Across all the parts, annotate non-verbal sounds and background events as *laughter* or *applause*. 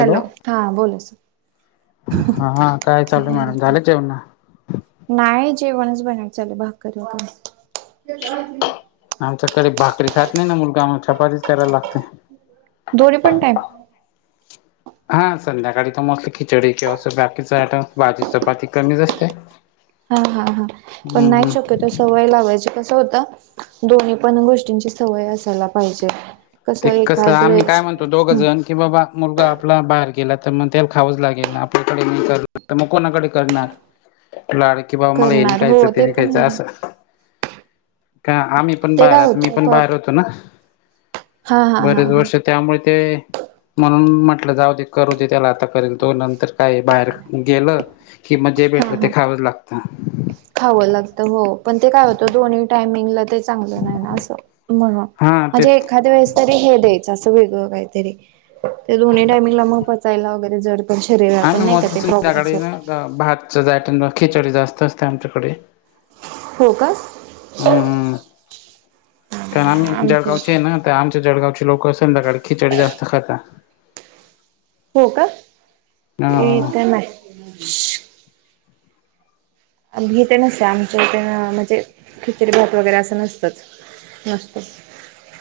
Hello हा बोला sir. हा हा काय चालू आहे मॅडम सर झाले का जेवन. नाही जेवणच बनवणे चालू आहे भाकर होते. आमच्याकडे भाकरी खात नाही ना मुलगा मग आमला चपातीच करायला लागते. दोन टाईम. हा संध्याकाळी तर मस्त खिचडी किंवा अस बाकीच आयटम भाजी चपाती कमीच असते. हा हा हा पण हम्म नाही हम् शक्यतो सवय लावायची कसं होतं. दोन्ही पण गोष्टींची सवय असायला पाहिजे. कसं ते कस एखाद आम्ही काय वेळेस म्हणतो दोघ हम्म जन. की बाबा मुलगा आपला बाहेर गेला तर मग त्याला खावंच लागेल ना आपल्याकडे नाही कर तर मग कोणाकडे करणार. लाड की बाबा मला हेनी करणार हो खायच ते नाही पण खायच आहे अस. का आम्ही पण ते बाहेर काय आता मी पण होतं बाहेर होतो ना. हा हा हा बरेच हा वर्ष त्यामुळे ते म्हणून म्हटलं जाऊदे करूदे त्याला आता करेल तो नंतर काय बाहेर गेलं कि मग जे भेटलं ते खावंच लागत. खाव लागतं हो पण ते काय होतं दोन्ही टाईमिंगला ते चांगल नाही ना अस. म्हणून हा ते म्हणजे एखाद्या वेळेस तरी हे द्यायचं असं वेगळं काहीतरी ते दोन्ही टाइमिंगला मग पचायला वगैरे जड पण शरीर पण आम्ही नाही का मोस्टली ते प्रॉब्लेमस संध्याकाळी ना भातच आयटम खिचडी जास्त असते आमच्याकडे. हो का. हम्म हम्म कारण आम्ही आमच्या जळगावचे इथं आहे ना तर आमच्या जळगावचे लोक अस संंध्याकाळी खिचडी जास्त खाता. हो काय अ इथ नाय. हिथे नसत आमच्या इथ अ म्हणजे खिचडी भात वगैरे अस नसतच. मस्तच.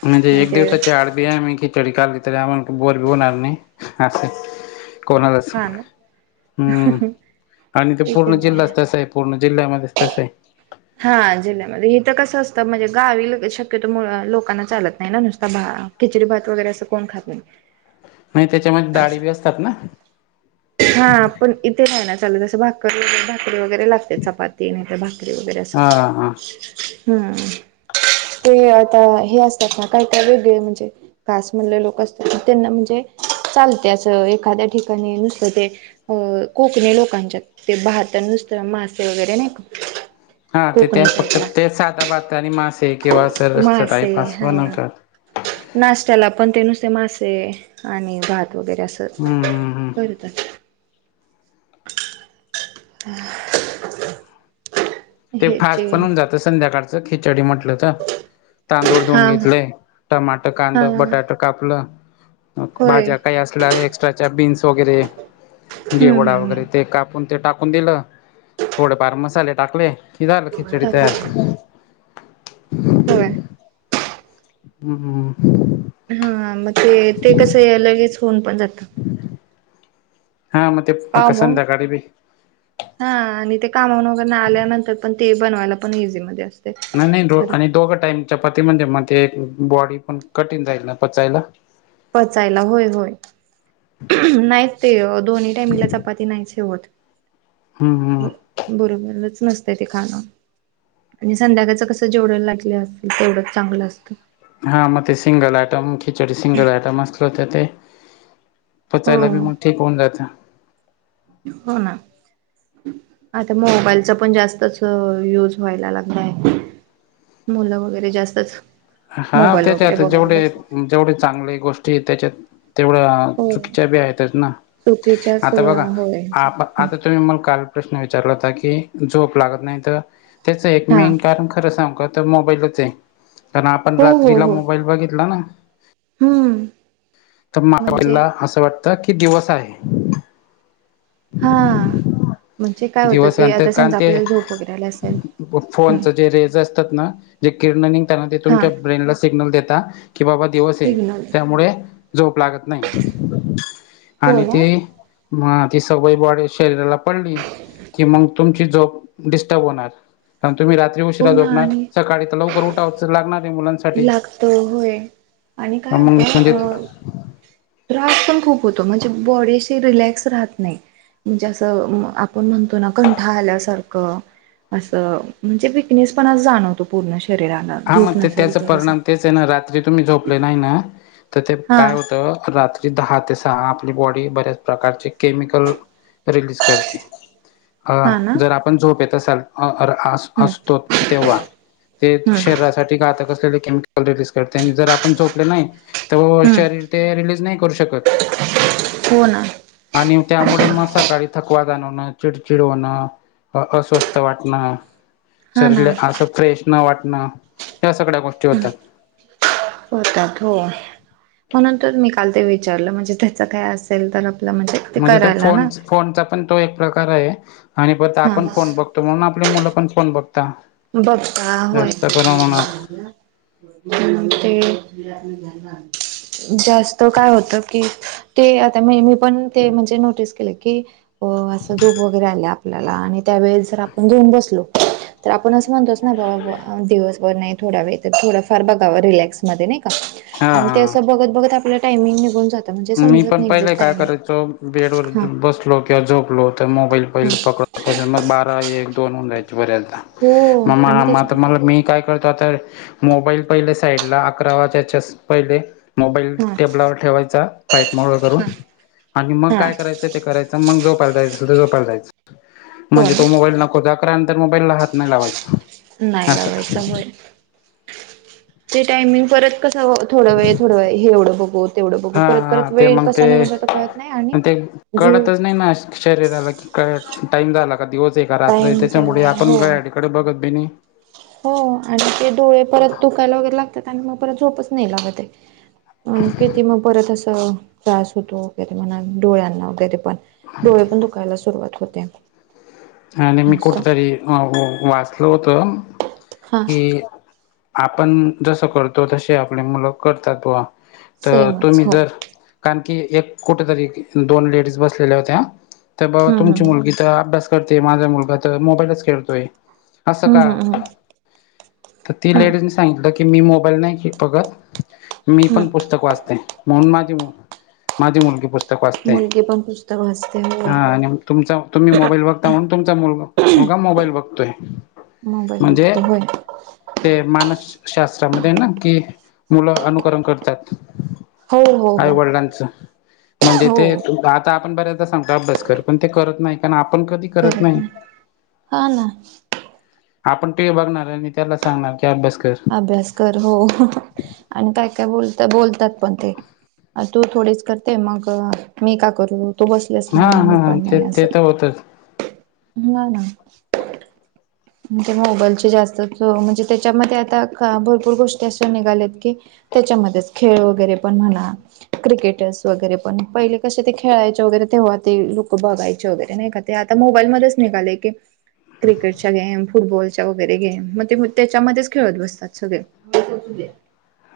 म्हणजे एक दिवसाच्याआडबी आम्ही खिचडी खाली तरी ते आम्हाला बोर घेऊन आणणे अस. कोणालाच हा ना हम्म आणि ते इथे पूर्ण नाही जिल्हाच तसा आहे. पूर्ण जिल्ह्यामध्ये तस ये. हा जिल्ह्यामध्ये इत कस असतं म्हणजे गावी शक्यतो लोकांना चालत नाही ना नुसता भा खिचडी भात वगैरे असं कोण खात नाही. नाही त्याच्यामध्ये डाळी असं बी असतात ना. हा आपण इथे नाही न चालत अस भाकर भाकरी वगैरे लागते चपाती नाही तर भाकरी वगैरे हा हा असत हमम. ते आता हे असतात ना काय काय वेगळे म्हणजे घास म्हणले लोक असतात तर त्यांना म्हणजे चालते असं एखाद्या ठिकाणी नुस ते कोकणी लोकांचे ते भात नुसतं मासे वगैरे नाही का हा ते कोकणी फक्त ते साईडला साधा भात आणि मासे किंवा अस रसा टाइप असत नाही का? नाष्ट्याला पण ते नुसते मासे आणि भात वगैरे अस हमम. करीतात. धन्यवाद *inaudible* ते फास्ट ह्याचे पण होऊन जात संध्याकाळचं खिचडी म्हटल तर. तांदूळ हा धुवून हा घेतले टमाट कांद हा बटाट कापलं. मग होय भाज्या काही असल्या एक्स्ट्राच्या बीन्स वगैरे हम्म घेवडा हम्म वगैरे ते हम्म कापून ते टाकून दिलं थोडेफार मसाले टाकले कि झाल खिचडी टाकले तयार. होय. हमम हम. हा मग ते ते कसं या लगेच होऊन पण जातं. हा म ते पण कसं काम संध्याकाळी बी. हा आणि ते कामावरन आल्यानंतर पण ते बनवायला पण इझीमध्ये असत. नाही नाही दो आणि दोघं टाइम चपाती म्हणजे मध्ये एक बॉडी पण कठीण जाईल ना पचायला. पचायला होय होय. नाहीच ते दोन्ही टाईमला चपाती नाहीच हे होत. हम्म हम्म बरोबरच नसत ते खाणं. आणि संध्याकाळचं कसं जेवढ लागले असल तेवढंच चांगलं असतं. हा म ते सिंगल आयटम खिचडी सिंगल आयटम असल होते ते हो पचायला बी मग ठीक होऊन जातं. हो ना. आता मोबाईलचा पण जास्तच युज व्हायला लागलाय. मुलं वगैरे जास्तच हा मोबाईल वगैरे त्याच्यात बघत जेवढे बसतात जेवढे चांगले गोष्टी त्याच्यात तेवढा हो चुकीच्या बी आहेतच ना चुकीच्याच आता बघा होय आपा आता तुम्ही मग काल प्रश्न विचारला होता की झोप लागत नाही तर त्याचं एक हा मेन कारण खरं सागूं तर मोबाईलच आहे. कारण आपण हो हो रात्रीला हो मोबाईल बघितला ना हम्म तर म्हणजे मांईडला *unintelligible* असं वाटत कि दिवस आहे. हा. म्हणजे काय होतं दिवस ते अंत आता कां समजा ते आपल्याला झोप वगैरे आला असेल फोन हम्म जे रेज असतात ना जे किरण निघताना ते हा तुमच्या ब्रेनला सिग्नल देता की बाबा दिवस आहे सिग्नल त्यामुळे झोप लागत नाही. हो आणि ना ती मग ती सवय बॉडी शरीराला पडली की मग तुमची झोप डिस्टर्ब होणार कार तुम्ही रात्री हो उशिरा ना झोपणार आणि सकाळी ते लवकर उठावत लागणार मुलांच लागत होय आणि काय होत मग म्हणजे अ त्रास पण खूप होतो म्हणजे बॉडी अशी रिलॅक्स राहत नाही. म्हणजे असं अ आपण म्हणतो ना कंठाळ आल्यासारखं असं म्हणजे विकनेस पणा जाणवतो पूर्ण शरीराला हा मग झोप ते नसेल त्याचा तर असं. परिणाम तेच आहे ना रात्री तुम्ही झोपले नाही ना तर ते हा काय होत रात ते दहा ते सहा आपली बॉडी बऱ्याच प्रकारचे केमिकल रीलीज करते अ हा ना जर आपण झोपेत असाल अ अर आस हम्म असतो तेव्हा ते हम्म त्यासाठी आता कसले केमिकल रिज करते जर आपण झोपले नाही तर हम्म शरीर ते रिलीज नाही करू शकत. हो ना आणि त्यामुळे म सकाळी थकवा जाणवणं चिडचिड होणं. अस्वस्थ वाटणं. हा ना शरीरला असं फ्रेश न वाटणं या सगळ्या गोष्टी हम्म होतात. होतात हो. म्हणून तर मी काल ते विचारलं म्हणजे त्याच काय असेल तर ते म्हणजे त करायला फोन ना. फोनचा पण तो एक प्रकार आहे आणि हा आपण फोन बघतो. त म्हणून आपली मुलं पण फोन बघता बघता होय. जास्त प्रमाणात. ते जास्त काय होत की ते आता म मी पण ते म्हणजे नोटीस केलं की ही असं झोप वगैरे आले आपल्याला आणि त्यावेेळेस जर आपण घेऊन बसलो तर आपण असं म्हणतोच ना का बाबा दिवसभर नाही थोडा वेळ तर थोडं फार बघावं रिलॅक्समध्ये नाही का. हा आणि ते हा. असं बघत बघत आपला टायमिंग निघून जात मी पण पहिले काय करायचो बेड वर हा बस लो किंवा झोपलो तर मोबाईल हा पहिले पकड मग बारा एक दोन होऊन जायचे बऱ्याचदा. हो म मला आणि म आता त्याच्यानंतर मला मी काय करतो आता मोबाईल पहिले साईडला अकरावाजायच्या पहिले मोबाईल हा टेबलावर ठेवायचा फ्लॅईट मोडला करून हा आणि मग हा काय करा करायचं ते करायच मग झोपायला जायचं त झोपायला जायचं हो म्हणजे ना तो मोबाईल नको ता त्यानंतर मोबाईल ला हात नाही लावायच. नाही लावायचा होय ते टायमिंग परत कस थोड वेळ थोडं वेळ हे एवढं बघून हा हा ते मग ते कळत नाही आणि अन ते झोप कळतच नाही ना शरीराला की काय टाइम झाला का दिवस आहे का रात्र टाइम त्याच्यामुळे झालाय आपण हो घड्याळ कडे बघत बी नाही. हो आणि ते डोळे परत दुखायला वगैरे लागतात आणि मग परत झोपच नाही लागते. आणि किती मग परत असं त्रास होतो वगरे म्हणा डोळ्यांना वगैरे पण. डोळे पण दुखायला सुरुवात होते. आणि मी असं कुठेतरी वाचल होत हा की आपण जसं करतो तसे आपले मुलं करतात बावा तर सेमच तुम्ही हो जर कारण की एक कुठेतरी दोन लेडीज बसलेल्या होत्या तर बाबा हम्म तुमची हम्म मुलगी तर अभ्यास करते माझा मुलगा तर मोबाईलच खेळतोय. असं हम्म, का हम्म, हम्म. तर ती हम्म लेडीजने सांगितलं की मी मोबाईल नाही घेत बघत. मी पण हम्म पुस्तक वाचते म्हणून माझी मु माझी मुलगी पुस्तक वाचते मुलगी पण पुस्तक वाचते होय. हा आणि तुमचा तुम्ही मोबाईल बघता म्हणून तुमचा मुलगा, मुलगा मोबाईल बघतोय. मोबाईल म्हणजे बघतो होय ते मानस शास्त्रामध्ये ना कि मुलं अनुक्रम करतात. हो हो आई, हो वडिलांचं म्हणजे हो ते तू आता आपण बऱ्याच सांगतो अभ्यासकर पण ते करत नाही कारण आपण कधी करत नाही हाना. आपण टीव्ही बघणार आणि त्याला सांगणार की अभ्यास कर. अभ्यास कर हो आणि काय, काय बोलता, बोलतात पण ते. तू थोडीच करते मग मी का करू? तो बसलेसना हा म मी हा पण ते नाही असं ते तर होतच हाना.. म्हणजे मोबाईलचे जास्त म्हणजे त्याच्यामध्ये आता भरपूर गोष्टी असे निघाल्यात की त्याच्यामध्येच खेळ वगैरे पण म्हणा क्रिकेटर्स वगैरे पण पहिले कसे ते खेळायचे वगैरे तेव्हा ते लोक बघायचे वगैरे नाही का. ते आता मोबाईल मध्येच निघाले की क्रिकेट चे गेम फुटबॉलच्या वगैरे गेम म ते त्याच्यामध्येच खेळत बसतात सगळे. *unintelligible*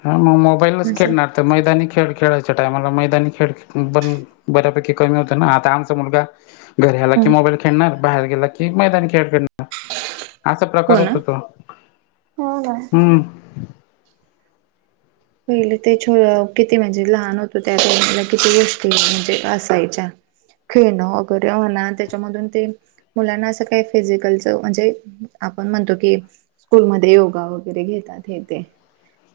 हा मग मोबाईलच असं खेळणार तर मैदानी खेळ खेळायच्या टाईमाला मैदानी खेळ बन बऱ्यापैकी कमी होत ना आता आमचा मुलगा घर आला की हम्म मोबाईल खेळणार, बाहेर गेला की मैदानी खेळ खेळणा असा हो प्रकार ना होतो तो हो ना हम्म. पहिले ते छो किती म्हणजे लहान होतो त्या वेळी किती गोष्टी म्हणजे असायच्या. खेळणं वगैरे होण त्याच्यामधून ते मुलांना असं काही फिजिकलच म्हणजे आपण म्हणतो की स्कूलमध्ये योगा वगैरे घेतात हे तेे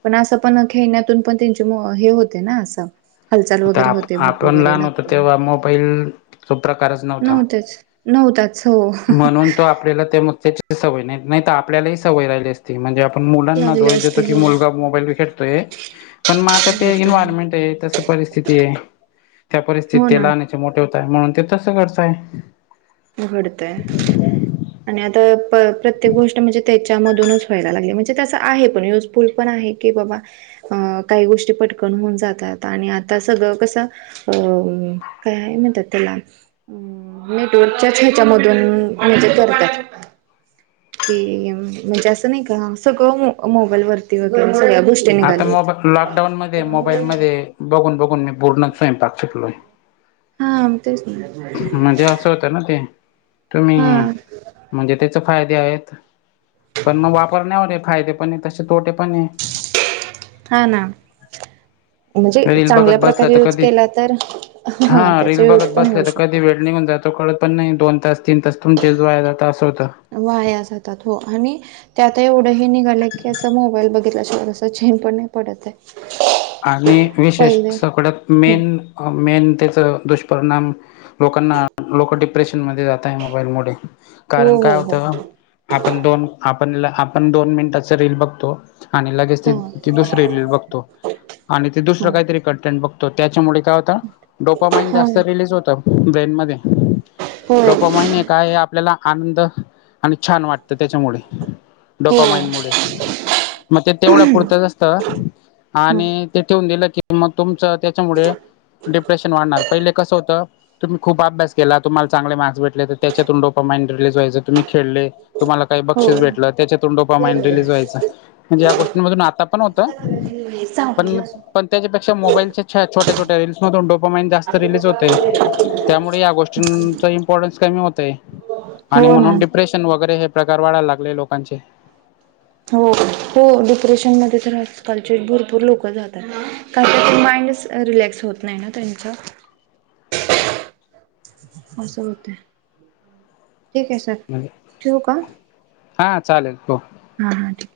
पण असं पण खेळण्यातून पण त्यांचे मो हे होते ना असं. हालचाल आता वगैरे आप होते भूक आपण वगैरे लहान होतो लागते तेव्हा मोबाईल तो प्रकारच नव्हता नव्हतेच. नव्हतात. म्हणून तो आपल्याला त्या मु त्याची सवय नाही, नाही तर आपल्यालाही सवय राहिली असती. म्हणजे आपण मुलांना लागले दोष देतो असते की हो मुलगा मोबाईलीेतोय. पण मग आता ते घेतोय इन्वयरमेंट आहे तस परिस्थिती आहे त्या हो ना परिस्थितला मोठे होतय म्हणून ते तसं करतय. घडतंय आणि आता प्रत्येक गोष्ट म्हणजे ते त्याच्या मधूनच व्हायला लागले म्हणजे तस आहे पण युजफुल पण आहे की बाबा अं काही गोष्टी पटकन होऊन जातात आणि आता सगळं कसं अ काय म्हणत त्याला त्याच ह्याच्या मधून म्हणजे करतात. कि म्हणजे असं नाही का सगळ मोबाईल वरती वगैरे सगळ्या गोष्टी आता निघाल्या आहेत मोबा लॉकडाऊन मध्ये मोबाईल मध्ये बघून, बघून मी पूर्ण स्वयंपाक शिकलोय. हा म तेच ना. होत ना ते तुम्ही हा म्हणजे त्याचे फायदे आहेत. पण मग वापरण्यावर आहे. फायदे पण तसे तोटे पण आहे. हा ना. म्हणजे रील चांगल्या बघत बसलं प्रकारे तर यूज कधी केला तरा त्याचा युज पण होऊ शकतो. ण जातो कळत पण नाही दोन तास तीन तास तुमच्या जयला असं होतं. वाया जातात हो आणि त्याता एवढंही निघालं की असं मोबाईल ब केल्याशिवाय चेन पण नाही पडत आहे आणि विशेष पहिले सगळ्यात हम्म मेन मेन त्याच दुष्परिणाम लोकांना लोक डिप्रेशन मध्ये जात आहे मोबाईलमुळे हो कारण काय हो हो होतं आपण दोन आपणला आपण दोन मिनिटाच रीलील बघतो आणि लगेच ते हा ती दुसरी बघतो आणि ते दुसरं हा काहीतरी कंटेंट बघतो त्याच्यामुळे काय होता डोकं माईन्ड हा जास्त रिलीज होतं ब्रेन मध्ये होय ोपा म्हणे काय आपल्याला आनंद आणि छान वाटत तर त्याच्यामुळे हो डोपा हम्म माइनमुळे मग ते तेवढा पुरतचसत आणि ते ठेवून दिलं की मग तुमच त्याच्यामुळे डिप्रेशन वाढणार पहिले कसं होतं तुम्ही खूप अभ्यास केला तुम्हाला चागले मार्क् भेटले तर त्याच्यातून डो मंड रिलीज वयचं तु् खेळले तुम्हाला काही हो बक्षीस भेटलं त्याच्यातूनंडोपा माइंड रिलीज व्हायं म्हणजे या गोष्टींमधून आता पण होत *inaudible* पण पण त्याच्यापेक्षा मोबाईल छट छोट्या रील्स न्हून डोपो मईन जास्त रिलीज होत त्यामुळे या गोष्टींचा इम्पॉर्टन्स कमी होतय आणि हो ना म्हणून डिप्रेशन वगैरे हे प्रकार वाढायला लागले लोकांचे हो हो डिप्रेशनमध्येध्ये तर आजकालचे भरपूर लोक जातात कार माइंड रिलॅक्स होत नाही ना त्यांचा असं होत ठीक आहे सर ठेवू हा चालेल हो हा हा ठीक